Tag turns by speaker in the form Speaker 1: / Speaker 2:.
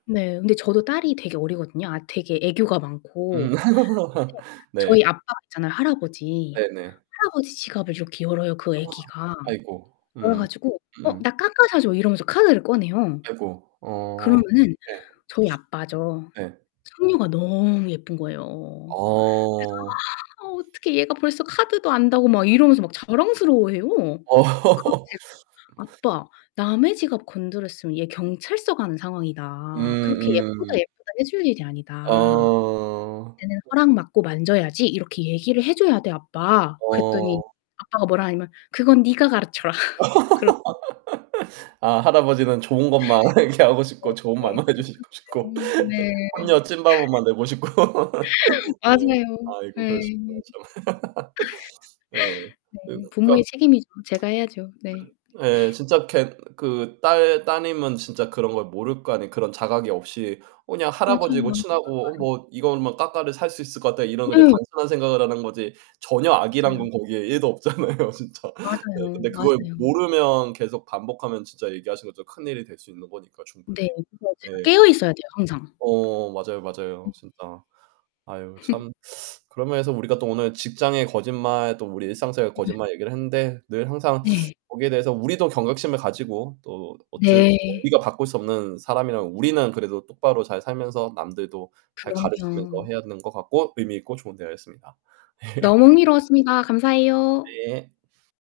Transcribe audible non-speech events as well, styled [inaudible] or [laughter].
Speaker 1: 네, 근데 저도 딸이 되게 어리거든요. 아 되게 애교가
Speaker 2: 음.
Speaker 1: 많고.
Speaker 2: [laughs]
Speaker 1: [unintelligible] 저희
Speaker 2: 네.
Speaker 1: 아빠가 있잖아요. 할아버지.
Speaker 2: 네 네.
Speaker 1: 할아버지 지갑을 이렇게 열어요. 그
Speaker 2: 우와.
Speaker 1: 애기가.
Speaker 2: 아이고.
Speaker 1: 열어
Speaker 2: 음.
Speaker 1: 가지고 "어,
Speaker 2: 음.
Speaker 1: 나 까까 사줘." 이러면서 카드를 꺼내요.
Speaker 2: 아이고. 어
Speaker 1: 그러면은
Speaker 2: 네.
Speaker 1: 저희 아빠죠.
Speaker 2: 네.
Speaker 1: 손녀가 너무 예쁜 거예요. 그래서
Speaker 2: 어.
Speaker 1: "아. 아, 어떻게 얘가 벌써 카드도 안다."고 막
Speaker 2: [unintelligible]
Speaker 1: 이러면서 막 자랑스러워해요.
Speaker 2: 어.
Speaker 1: 그럼
Speaker 2: [laughs]
Speaker 1: 제가 "아빠, 남의 지갑 건드렸으면 얘 경찰서 가는
Speaker 2: 음
Speaker 1: 상황이다. 그렇게 예쁘다
Speaker 2: 음.
Speaker 1: 예쁘다 해줄 일이 아니다."
Speaker 2: 어.
Speaker 1: "얘는 '허락 맡고 만져야지.' 이렇게 얘기를 해 줘야 돼, 아빠." 그랬더니
Speaker 2: 어.
Speaker 1: 아빠가 뭐라 하냐면 "그건 네가 가르쳐라." [laughs] 그런
Speaker 2: [laughs] 아, 할아버지는 좋은 것만 얘기하고
Speaker 1: 네. 네 그런가
Speaker 2: 싶고 좋은 말만 해
Speaker 1: 봐요.
Speaker 2: 주시고 싶고.
Speaker 1: 네.
Speaker 2: 손녀
Speaker 1: [laughs]
Speaker 2: 찐바보만 되고 싶고. [laughs] 네.
Speaker 1: 맞아요.
Speaker 2: 아이고,
Speaker 1: 예
Speaker 2: 그러시구나, 참.
Speaker 1: [laughs]
Speaker 2: [laughs] 네.
Speaker 1: 네.
Speaker 2: 그 그러니까
Speaker 1: 부모의 책임이죠. 제가 해야죠. 네.
Speaker 2: [tsk] 예.
Speaker 1: [sniffs]
Speaker 2: 진짜 그렇게 그 딸 따님은 진짜 그런 걸 모를 거 아니에요. 그런 자각이 없이 그냥
Speaker 1: 맞아요
Speaker 2: 할아버지고
Speaker 1: 맞아요
Speaker 2: 친하고 어
Speaker 1: 맞아요.
Speaker 2: 뭐 이걸 뭐 '까까를 살 수 있을 것 같다.' 이런 그냥
Speaker 1: 네.
Speaker 2: 단순한 생각을 하는 거지 전혀 악의란
Speaker 1: 맞아요.
Speaker 2: 건 거기에 1 도 없잖아요 진짜. 네,
Speaker 1: 맞아요.
Speaker 2: 근데 그걸
Speaker 1: 맞아요.
Speaker 2: 모르면 계속 반복하면 진짜 얘기하신 것처럼 큰 일이 될 수 있는 거니까
Speaker 1: 네.
Speaker 2: 충분히.
Speaker 1: 그래서
Speaker 2: 네.
Speaker 1: 제가 깨어있어야 돼요 항상.
Speaker 2: 어, 맞아요 맞아요.
Speaker 1: 네.
Speaker 2: 진짜. 아유,
Speaker 1: [laughs]
Speaker 2: 참. [sucks teeth] 그런 면에서 우리가 또 오늘 직장의 거짓말 또 우리 일상생활의
Speaker 1: 네.
Speaker 2: 거짓말 얘기를 했는데 늘 항상
Speaker 1: 네.
Speaker 2: [sucks teeth] 거기에 대해서 우리도 경각심을 가지고 또 어쨌든
Speaker 1: 네.
Speaker 2: 우리가 바꿀 수 없는 사람이라면 우리는 그래도 똑바로 잘 살면서 남들도 잘 가르치면서
Speaker 1: 그럼요.
Speaker 2: 해야 되는 것 같고 의미 있고 좋은 대화였습니다. 예.
Speaker 1: 너무 흥미로웠습니다. 감사해요.
Speaker 2: 네.